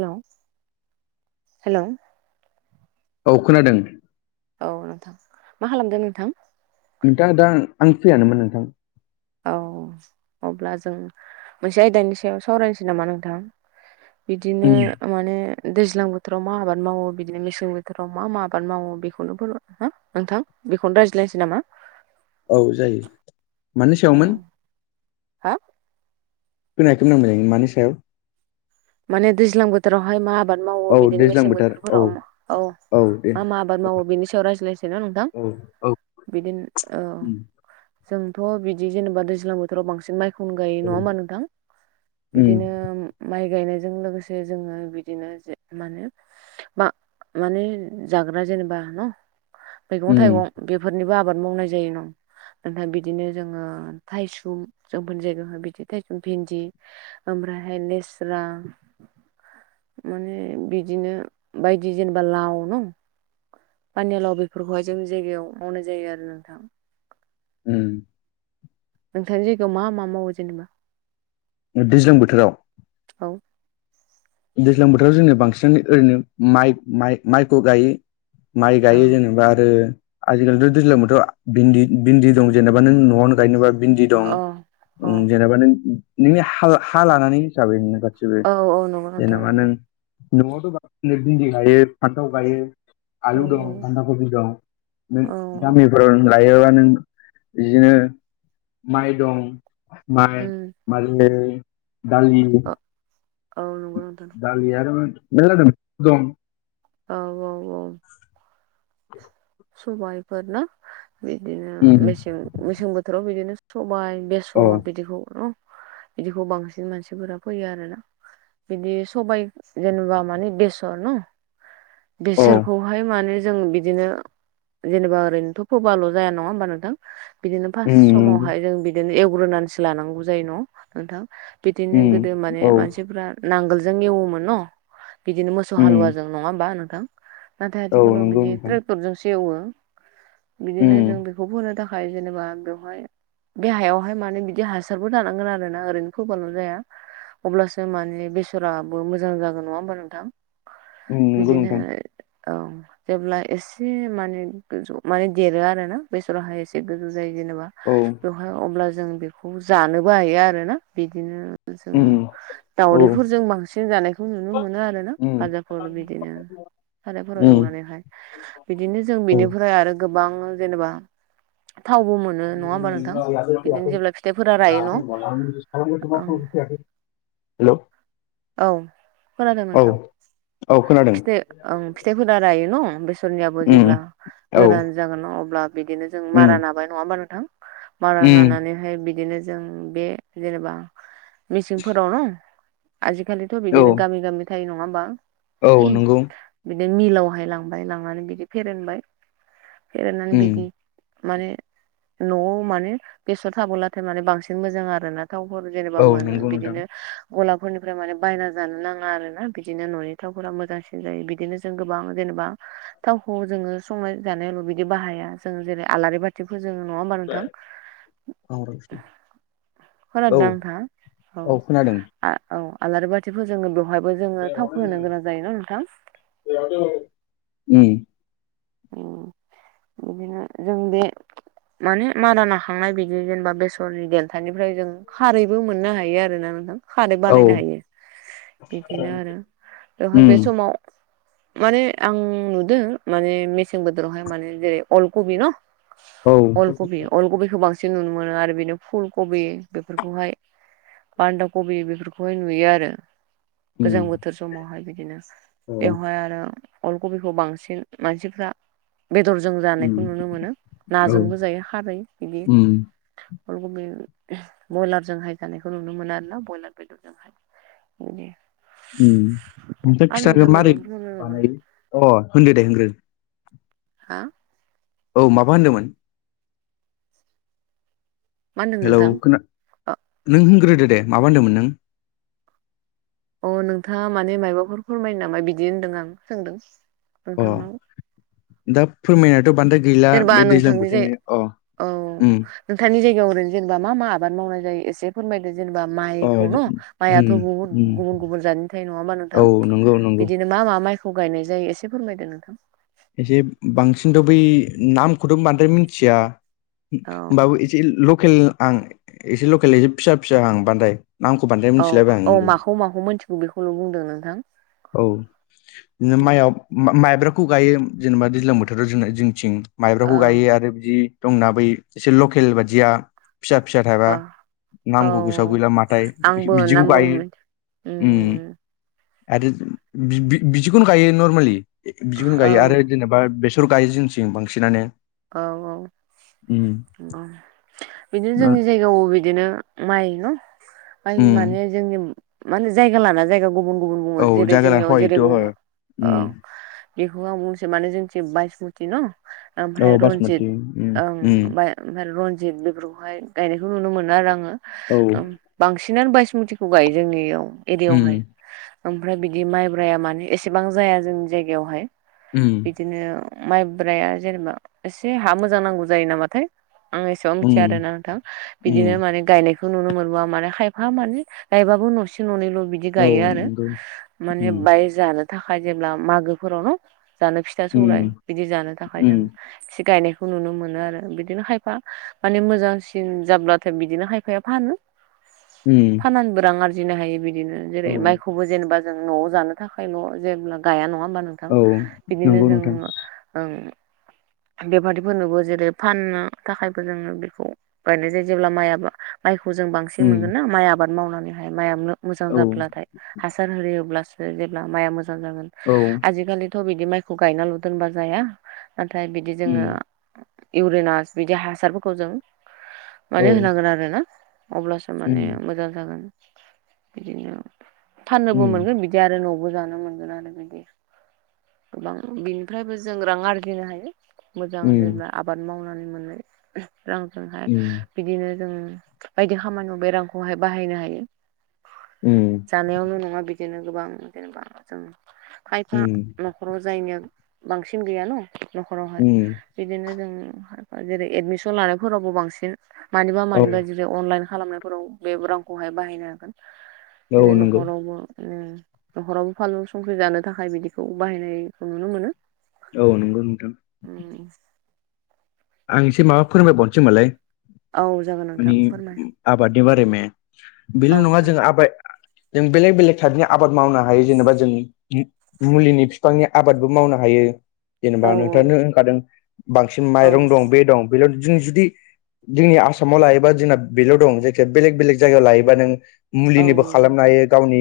हेल' hello? औ खोनादों। औ नोंथां मा खालामदो नोंथां? नोंथाङा दा आं फ्रियानोमोन नोंथां। औ अब्ला जों मोनसे आयदानि सायाव सावरायनोसै नामा नोंथां? बिदिनो उम माने दैज्लां बोथोराव मा आबाद मावो बिदिनो मेसें बोथोराव मा मा आबाद मावो बेखौनो फोर नोंथां बेखौनो रायज्लायनोसै नामा? औ जायो मानि औ सायावमोन हा? होनोनायखौनां मोजाय मानि सायाव माने दैज्लां बोथोरावहाय मा आबाद मावो औ बिदिनो दैज्लां मेसें बोथोर औ बोथोरफोराव औ। मा मा आबाद मावो बेनि सायाव रायज्लायसै न नोंथां औ औ बिदिनो औ। उम जोंथ' बिदि जेनेबा दैज्लां बोथोराव बांसिन माइ अनगायै नङा होमबा उम नोंथां बिदिनो माइ गायनायजों लोगोसे जोङो बिदिनो जे मा होनो बा माने जाग्रा जेनेबा न मैगं उम थाइगं। बेफोरनिबो आबाद मावनाय जायो न। ओमफ्राय बिदिनो जोङो थायसुम जोंफोरनि जायगायावाय बिदि थायसुम भिन्दि ओमफ्रायहाय लेस्रा। माने बिदिनो बायदि जेनेबा लाव नं पानिलाव बेफोरखौहाय जों जायगायाव मावनाय जायो आरो नोंथां। उम। नोंथांनि जायगायाव मा मा मावो जेनेबा? दैज्लां बोथोराव? औ। दैज्लां बोथोराव जोंनो बांसिनानो ओरैनो माइ माइ माइखौ गायो। माइ औ गायो जेनेबा आरो आजिखालिथ' दैज्लां बोथोराव भिन्दि भिन्दि दं जेनेबा नों न'आवनो गायनोबा भिन्दि दं अ अ ओं जेनेबा नों नोंनि हा लानानै हिसाबै नोंनि गासिबो औ औ नं जेनेबा नों न'आवथ' बां नो बिन्दि हायो। फान्थाव गायो औ आलु दं बान्दा कबि दं नों औ औ दामिनफोर लायोबा नों बिदिनो माइ दं माइ उम मालै दालि औ औ नंगौ नोंथां। दालि आरो मेरला जादों दं औ औ औ [inaudible] सबाइफोर ना बिदिनो उम मेसें मेसें बोथोराव बिदिनो सबाइ बे अ सर बिदिखौ न बिदिखौ बांसिन मानसिफोरा फैयो आरो ना। बिदि सबाइ जेनेबा मानि बेसर न। औ बिसोरखौहाय माने जों बिदिनो जेनेबा ओरैनोथ' फोबाल' जाया नङा होमबा नोंथां? बिदिनो फार्स्ट उम नंगौ समावहाय जों बि बिदिनो एवग्रोनानैसो लानांगौ जायो न' नोंथां बिदिनो उम गोदो माने औ मानसिफ्रा नांगोलजों एवोमोन न बिदिनो मोसौ उम हालुवाजों नङा होनोमबा नोंथां? नाथाय औ आथिखालाव नंगौ बिदि नोंथां ट्रेक्टर जोंसो एवो उम बिदिनो जों बेखौ फोनो था खाय जेनेबा बेवहाय बेे हायावहाय माने बिदि हासारबो दानांगोन आरोना ओरैनो फोबालल' जाया। अब्लासो माने बेसराबो मोजां जागोन नङा होमबा नोंथां। उम नंगौ बिदिनो नोंथां औ जेब्ला एसे एसे माने माने देरो आरो ना बेसराव हाय एसे एसे गोजौ जायो जेनेबा औ बेवहाय अब्ला जों बेखौ जानोबो हायो आरो ना बिदिनो जोङो उम औ दावउदैफोरजों बांसिन जानायखौ नुनो मोनो आरो उम फाजाफोर बिदिनो फाजाफोराव उम एवनानैहाय बिदिनो जों बिनिफ्राय आरो गोबां जेनेबा थावबो मोन ओं नङा होमबा नोंथां बिदिनो औ जेब्ला फिथाइफोरा रायो न' हेलौ ओं। [inaudible] हेल' औ खोनादों नोंथां औ खोनादों फिथो ओं फिथाइफोरा रायो न' बेसरनियाबो उम जेब्ला औ गोरान जागोन न अब्ला बिदिनो जों उम मारा नाबाय नङा हा नोंथां मारा उम नानानै ओमफ्राय बिदिनो जों बे जेनेबा मिसिंफोरावनो आजिखालिथ' औ बिदिनो गामि गामि थायो नङा होमबा औ नंगौ बिदिनो मिलावहाय लांबाय लांनानै बिदि फेरेनबाय फेरेननानै उम बिदि माने न'आव माने बेसर थाबोलाथाय माने बांसिन मोजां आरोना थावफोर जेनेबा औ मोनो नंगौ नोंथां बिदिनो गला फोरनिफ्राय माने बायना जानो नाङा आरोना बिदिनो न'नि थावफोरा मोजांसिन जायो बिदिनो जों गोबां जेनेबा थावखौ जोङो संनाय जानायल' बिदि बाहाया जों जेरै आलारि बा थि फोजोङो नङा होमबा नोंथां खोनादों ना औ नोंथाङा खोनादों उम औ औ आलारि बाथिफोर जोङो बेवहायबो जोङो थावखौ होनो गोनां जायो ना नोंथां [unintelligible] उम ओम इदिनो जों बे माने मारा नाखांनाय बिदि जेनेबा बेसरनि देनथानिफ्राय जों खारैबो मोननो हायो आरो ना नोंथां खारै औ बानायनो उम हायो बिदिनो आरो बेवहाय बे समाव माने आं नुदों माने मेसें बोथोरावहाय माने जेरै अल कबि न' औ उम औ उम अलकबि अलकबिखौ बांसिन नुनो मोनो आरो बेनो फुल कबि बेफोरखौहाय बान्दा कबि बेफोरखौहाय नुयो आरो गोजां बोथोर समावहाय बिदिनो बेवहाय आरो अल खबिखौ बांसिन मानसि फोरा बेदरजों जानायखौ नुनो मोनो औ नाजोंबो जायो खारै बिदि उम अलगबि बयलारजोंहाय जानायखौ नुनो मोनो आरोना बयलार बेदरजोंहाय बिदि उम नोंसोर आरो खिथादो नोंथाङा मोरै मायबाफोर बुंनो नांगौ नामा बानायो अ होनदो दे होनग्रो हा औ माबा होनदोंमोन मा होनदों हेलौ नोंथां खोना नों होनग्रोदो दे माबा होनदोंमोन नों अ नोंथाङा माने माबाफोर फोरमायो नामा बिदि होनदों आं सोंदों नों अ नोंथांनाव दा फोरमायनायाथ' बान्द्राय गैला जेनेबा बे दैज्लां नोंथांनि जाय बोथोरनि अ औ ओम नोंथांनि जायगायाव ओरै जेनबा मा मा आबाद मावनाय जायो एसे फोरमायदो जेनेबा अ माइखौ न' माइआथ' उम बुहुत उम गुबुन गुबुन जानायनि थायो नङा होमबा नोंथां औ नंगौ नंगौ बिदिनो मा मा माइखौ गायनाय जायो एसे फोरमायदो नोंथां एसे बांसिनथ' बै नामखौथ' बांद्राय मिथिया औ होमबाबो एसे लकेल आं एसे लकेल एसे फिसा फिसा हां बांदाय नामखौ बांद्राय औ मिथिलाबाया औ आं माखौ माखौ मोनथिगौ बेखौल' बुंदों नोंथां औ नो माइआव माइ माइब्राखौ गायो जेनेबा दैज्लां बोथोराव जोंना जोंथिं माइब्राखौ औ गायो आरो बिदि दंना बै एसे लकेल बादिया फिसा फिसा थायबा औ औ नांगौ गोसााव गैला माथाय आंबो बिदिखौ नामबो गायो उम आरो बि बि बिदिखौनो गायो नर्मेलि बिदिखौनो औ गायो आरो जेनेबा बे फोरखौ गायो जोंनिथिं बांसिनानो। औ औ उम औ बिदिनो ओ- जोंनि जायगायावबो बिदिनो माइ न माइ उम माने जोंनि मान जायगा लाना जायगा गुबुन गुबुन बुङो औ जेरै जायगा लाना जोंनियाव जेरै हयथ' बुङो हय उम ओ बेखौ आं बुंनोसै माने जोंथि बायसमति न ओमफ्राय औ बासमति रनजित उम ओं उम बाय ओमफ्राय रनजित बेफोरखौहाय गायनायखौ नुनो मोनो आरो आङो औ बांसिनानो बायसमुथिखौ गायो जोंनियाव एरियायावहाय उम ओमफ्राय बिदि माइब्राया मानि एसेबां जाया जोंनि जायगायावहाय उम बिदिनो माइब्राया जेनेबा एसे हा मोजां नांगौ जायो नामाथाय आं एसेबां मिथिया आरो उम ना नोंथां बिदिनो उम माने गायनायखौ खौ नुनो मोनबो माने खायफा माने गायबाबो न'से न'नैल' बिद बिदि औ गायो आरो नंगौ माने उम बाय जानो थाखाय जेब्ला मागोफोराव न जानो फिथा सौलाय उम बिदि जानो थाखाय जों उम एसे गायनायखौ नुनो मोनो आरो बिदिनो खायफा माने मोजांसिन जाब्लाथाय बिदिनो खायफाया फानो। उम नांब्रां रां आरजिनो हायो बिदिनो जेरै औ माइखौबो जेनेबा जों न'आव जानो थाखाय न' जेब्ला गाया नङा होमबा नोंथां औ बिदिनो नंगौ जों नोंथां ओं बेफारिफोरनोबो जेरै फाननो थाखायबो जोङो बेखौ बायनाय जायो जेब्ला माइआ माइखौ जों बां बांसिन उम मोनगोन ना माइ आबाद मावनानै हाय माइआनो मोजां औ जाब्लाथाय हासार होयोब्ला जेब्ला माइआ मोजां जागोन औ आजिखालिथ' बिदि माइखौ गायनाल' दोनबा जाया। ओमफ्राय बिदि जोङो उम इउरिनास बिदि हासारफोरखौ जों माने औ होनांगोन आरोना अब्लासो उम माने मोजां जागोन बिदिनो फाननोबो उम मोनगोन बिद दि आरो न'बो जानो मोनगोन आरो बिदि गोबां बिनिफ्रायबो जों रां आरजिनो हायो। मोजां उम जेनेबा आबाद मावनानै मोननाय रांजों हाय उम बिदिनो जों बायदि खामानियाव बेरांखौ हाय बाहायनो हायो। उम जानायावल' नङा बिदिनो गोबां जेनेबा जों खायफा उम न'खराव जायनिया बांसिन गैया न' न'खराव हाय उम बिदिनो जों जेरै एदमिसन लानायफोरावबो बांसिन मानिबा औ मानिबा जो जे अनलाइन खालामनायफोराव बे रांखौ हाय बाहायनो हागोन। औ बिदिनो नंगौ नख'रावबो उम न'खरावबो फानलु संख्रि जानो थाखाय बिदिखौ बाहायनायखौ नुनो मोनो। औ नंगौ नोंथां उम आं एसे माबा फोरोंमायबावनोसैमोनलाय औ जागोन नोंथां फोरमाय। आबादनि बारै मे बेल' औ नङा जों जागोन आबे जों बेलेग बेलेग थायबनिया आबाद मावनो हायो जेनेबा जों मुलिनि बिफांनि आबादबो मावनो हायो। औ जेनेबा नोंथांनो होनखादों बांसिन औ माइरं दं बे दं बेल' जों जुदि जोंनि आसामाव लायोबा जोंना बेल' दं जायखिया बेलेग बेलेग जायगायाव लायोबा नों औ मुलिनिबो नंगौ खालामनो नोंथां हायो गावनि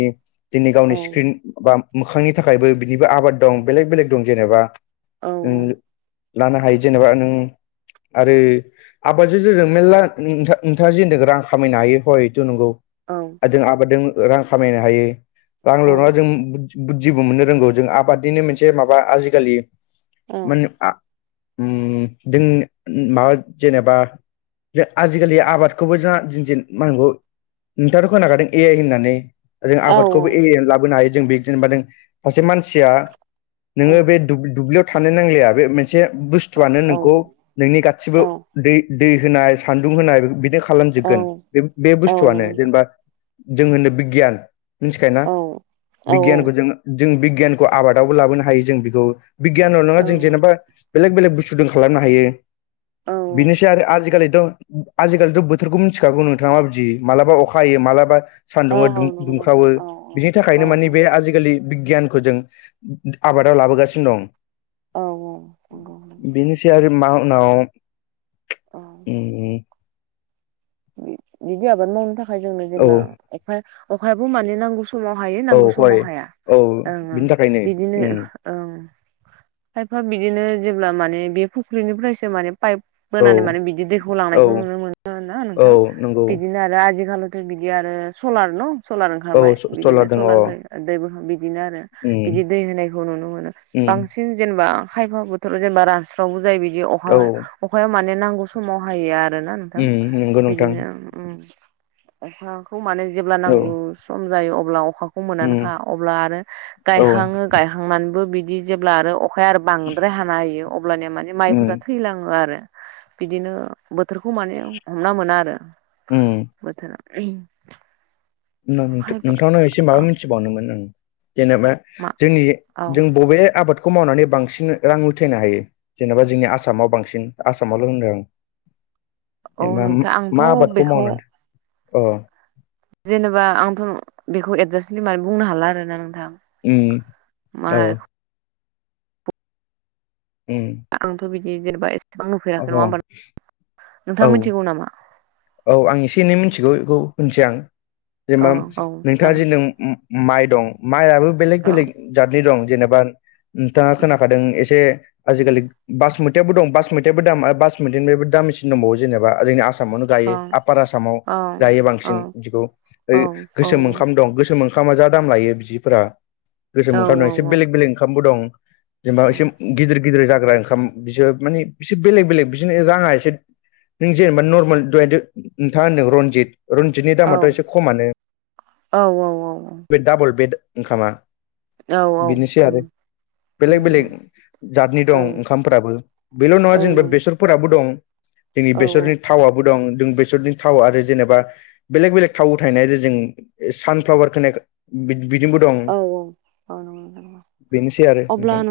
दिनै गावनि औ स्क्रिन बा मोखांनि थाखायबो बिनिबो आबाद दं बेलेग बेलेग दं जेनेबा औ उम लानो हायो जेनेबा नों आरो आबादजों मेरला नोंथां नोंथाङा जे रां खामायनो हायो हय थ' नंगौ। औ जों आबादजों रां खामायनो हायो औ रांल' नङा जों बुद्धिबो मोननो रोंगौ जों आबादनिनो मोनसे माबा आजिखालि मोन आ उम नि जों माबा जेनेबा आजिखालि आबादखौबो जोंहा दिन दिन मांगौ। नोंथाङाथ' खोनाखादों ए आइ होननानै। जों औ आबादखौबो ए आइयानो लाबोनो हायो जों बे जेनेबा नों सासे मानसिया औ नोङो बे दु-दुब्लियाव थानो नांलाया बे मोनसे बुस्थुआनो खौ नोंनि गासिबो औ दै दै होनाय सान्दुं होनाय बिनि बिखौ औ खालामजोबगोन बे बे औ बुस्थुआनो नंगौ नोंथां जेनेबा जों होनो बिगियान। मिथिखायोना औ औ बिगियानखौ औ जों जों बिगियानखौ आबादावबो लाबोनो हायो जों बेखौ बिगियानाव नङा जों औ जेनेबा बेलेग बेलेग बुस्थु जों खालामनो हायो। बेनोसै आरो आजिखालिथ' आजिखालिथ' बोथोरखौ मिथिखागौ नोंथाङा माबायदि मालाबा अखा हायो मालाबा सानदुङा औ औ नंगौ दुंख्रावो। नोंथां औ बिनि औ थाखायनो माने बे आजिखालि बिगियानखौ जों आबादाव लाबोगासिनो दं। औ औ नंगौ बेनिसै आरो मानाव उम। बिदि आबाद मावनो थाखाय जोंनो औ जेब्ला अखायाबो मानो नांगौ समाव हायो औ नांगौ हय समाव हाया औ ओं-ओं बिनि थाखायनो बिदिनो उम ओं पाइपआ बिदिनो जेब्ला माने बे फुख्रिनिफ्रायसो माने पाइप औ मोनानै माने बिदि दैखौ औ लांनायखौ नुनो मोनो ना औ नोंथां नंगौ बिदिनो आरो आजिखााल ओमफ्राय बिदि आरो सलार न' सलार औ ओंखारबाय बिदिनो सलार दङ सलारनिफ्राय दै बिदिनो आरो उम बिदि दै होनायखौ नुनो मोनो उम बांसिन आथिं जेनेबा खायफा बोथोराव जेनेबा रानस्रावबो जायो बिदि अखा औ अखाया माने नांगौ समाव हायो आरो ना नोंथां उम नंगौ नोंथां बिदिनो उम अखाखौ माने जेब्ला औ नांगौ सम जायो अब्ला अखाखौ खौ उम मोननानै हाया अब्ला आरो औ गायहाङो गायहांनानैबो बिदि जेब्ला आरो अखाया आरो बांद्राय हाना होयो अब्लानिया माने माइफोरा उम थैलाङो आरो बिदिनो बोथोरखौ माने हमना मोना आरो उम बोथोरा। खायफा नोंथांनाव एसे माबा मिथिबावनोमोन आं जेनेबा मा जोंनि औ जों बबे आबादखौ खौ मावनानै बांसिन रां उथायनो हायो जेनेबा जोंनि आसामाव बांसिन आसामावल' होनदों आं औ जबा नोंथां आंथ' मा आबादखौ बेखौ मावनानै अ जेनेबा आंथ' बेखौ एडजास्ट हो मनानै बुंनो हाला आरोना नोंथां उम मा औ। उम आंथ' बिदि जेनेबा एसेबां अ नुफेराखै नङा होनबा औ नोंथाङा मिथिगौ नामा? औ आं एसे एनै मिथिगौ बेखौ होनसै आं औ जेनेबा औ नोंथाङा जे जागोन नों माइ दं माइयाबो बेलेग औ बेलेग जातनि दं जेनेबा नोंथाङा खोनाखादों एसे आजिखालि बास मोन मेथाइबो दं बास मेथाइबो दाम बास मेथाइनिबो दामसिन दंबावो जेनेबा जोंनि आसामाव दायो ओं आपार आसामआव औ दायो औ बांसिन बिदिखौ औ औ गोसोम ओंखाम दं ओंखामा जा दाम लायो बिफोरा औ गोसोम ओंखाम दं एसे औ बेलेग बेलेग ओंखामबो दं। जेनबा उम एसे गिदिर गिदिर गिदिर जाग्रा ओंखाम बिसोर माने बिसोर बेलेग बेलेग बिसनो राङा एसे नों जेनेबा नर्मेल। दाय नोंथाङा होनदों रनजित रनजितनि दामाथ' एसे खमानो। औ औ औ औ। बे डाबल बेड ओंखामा। औ औ। बिनोसै आरो उम बेलेग उम बेलेग जातनि औ दं ओंखामफोराबो बेल' नङा जेनेबा नंगौ बेसर फोराबो दं जोंनि औ बेसरनि थावआबो दं जों बेसरनि थाव आरो जेनेबा बेलेग बेलेग थाव थाहनाय जों सानफ्लावारखौ। बिदिनोबो दं औ नंगौ नोंथां नंगौ। बेनोसै आरो नोंथां।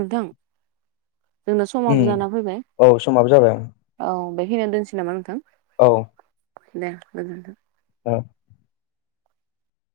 जोंना समाबो जाना फैबाय औ समाबो जाबाय औ बे खिनि [unintelligible] दोनसै नामा नोंथां? औ दे गोजोन्थों औ।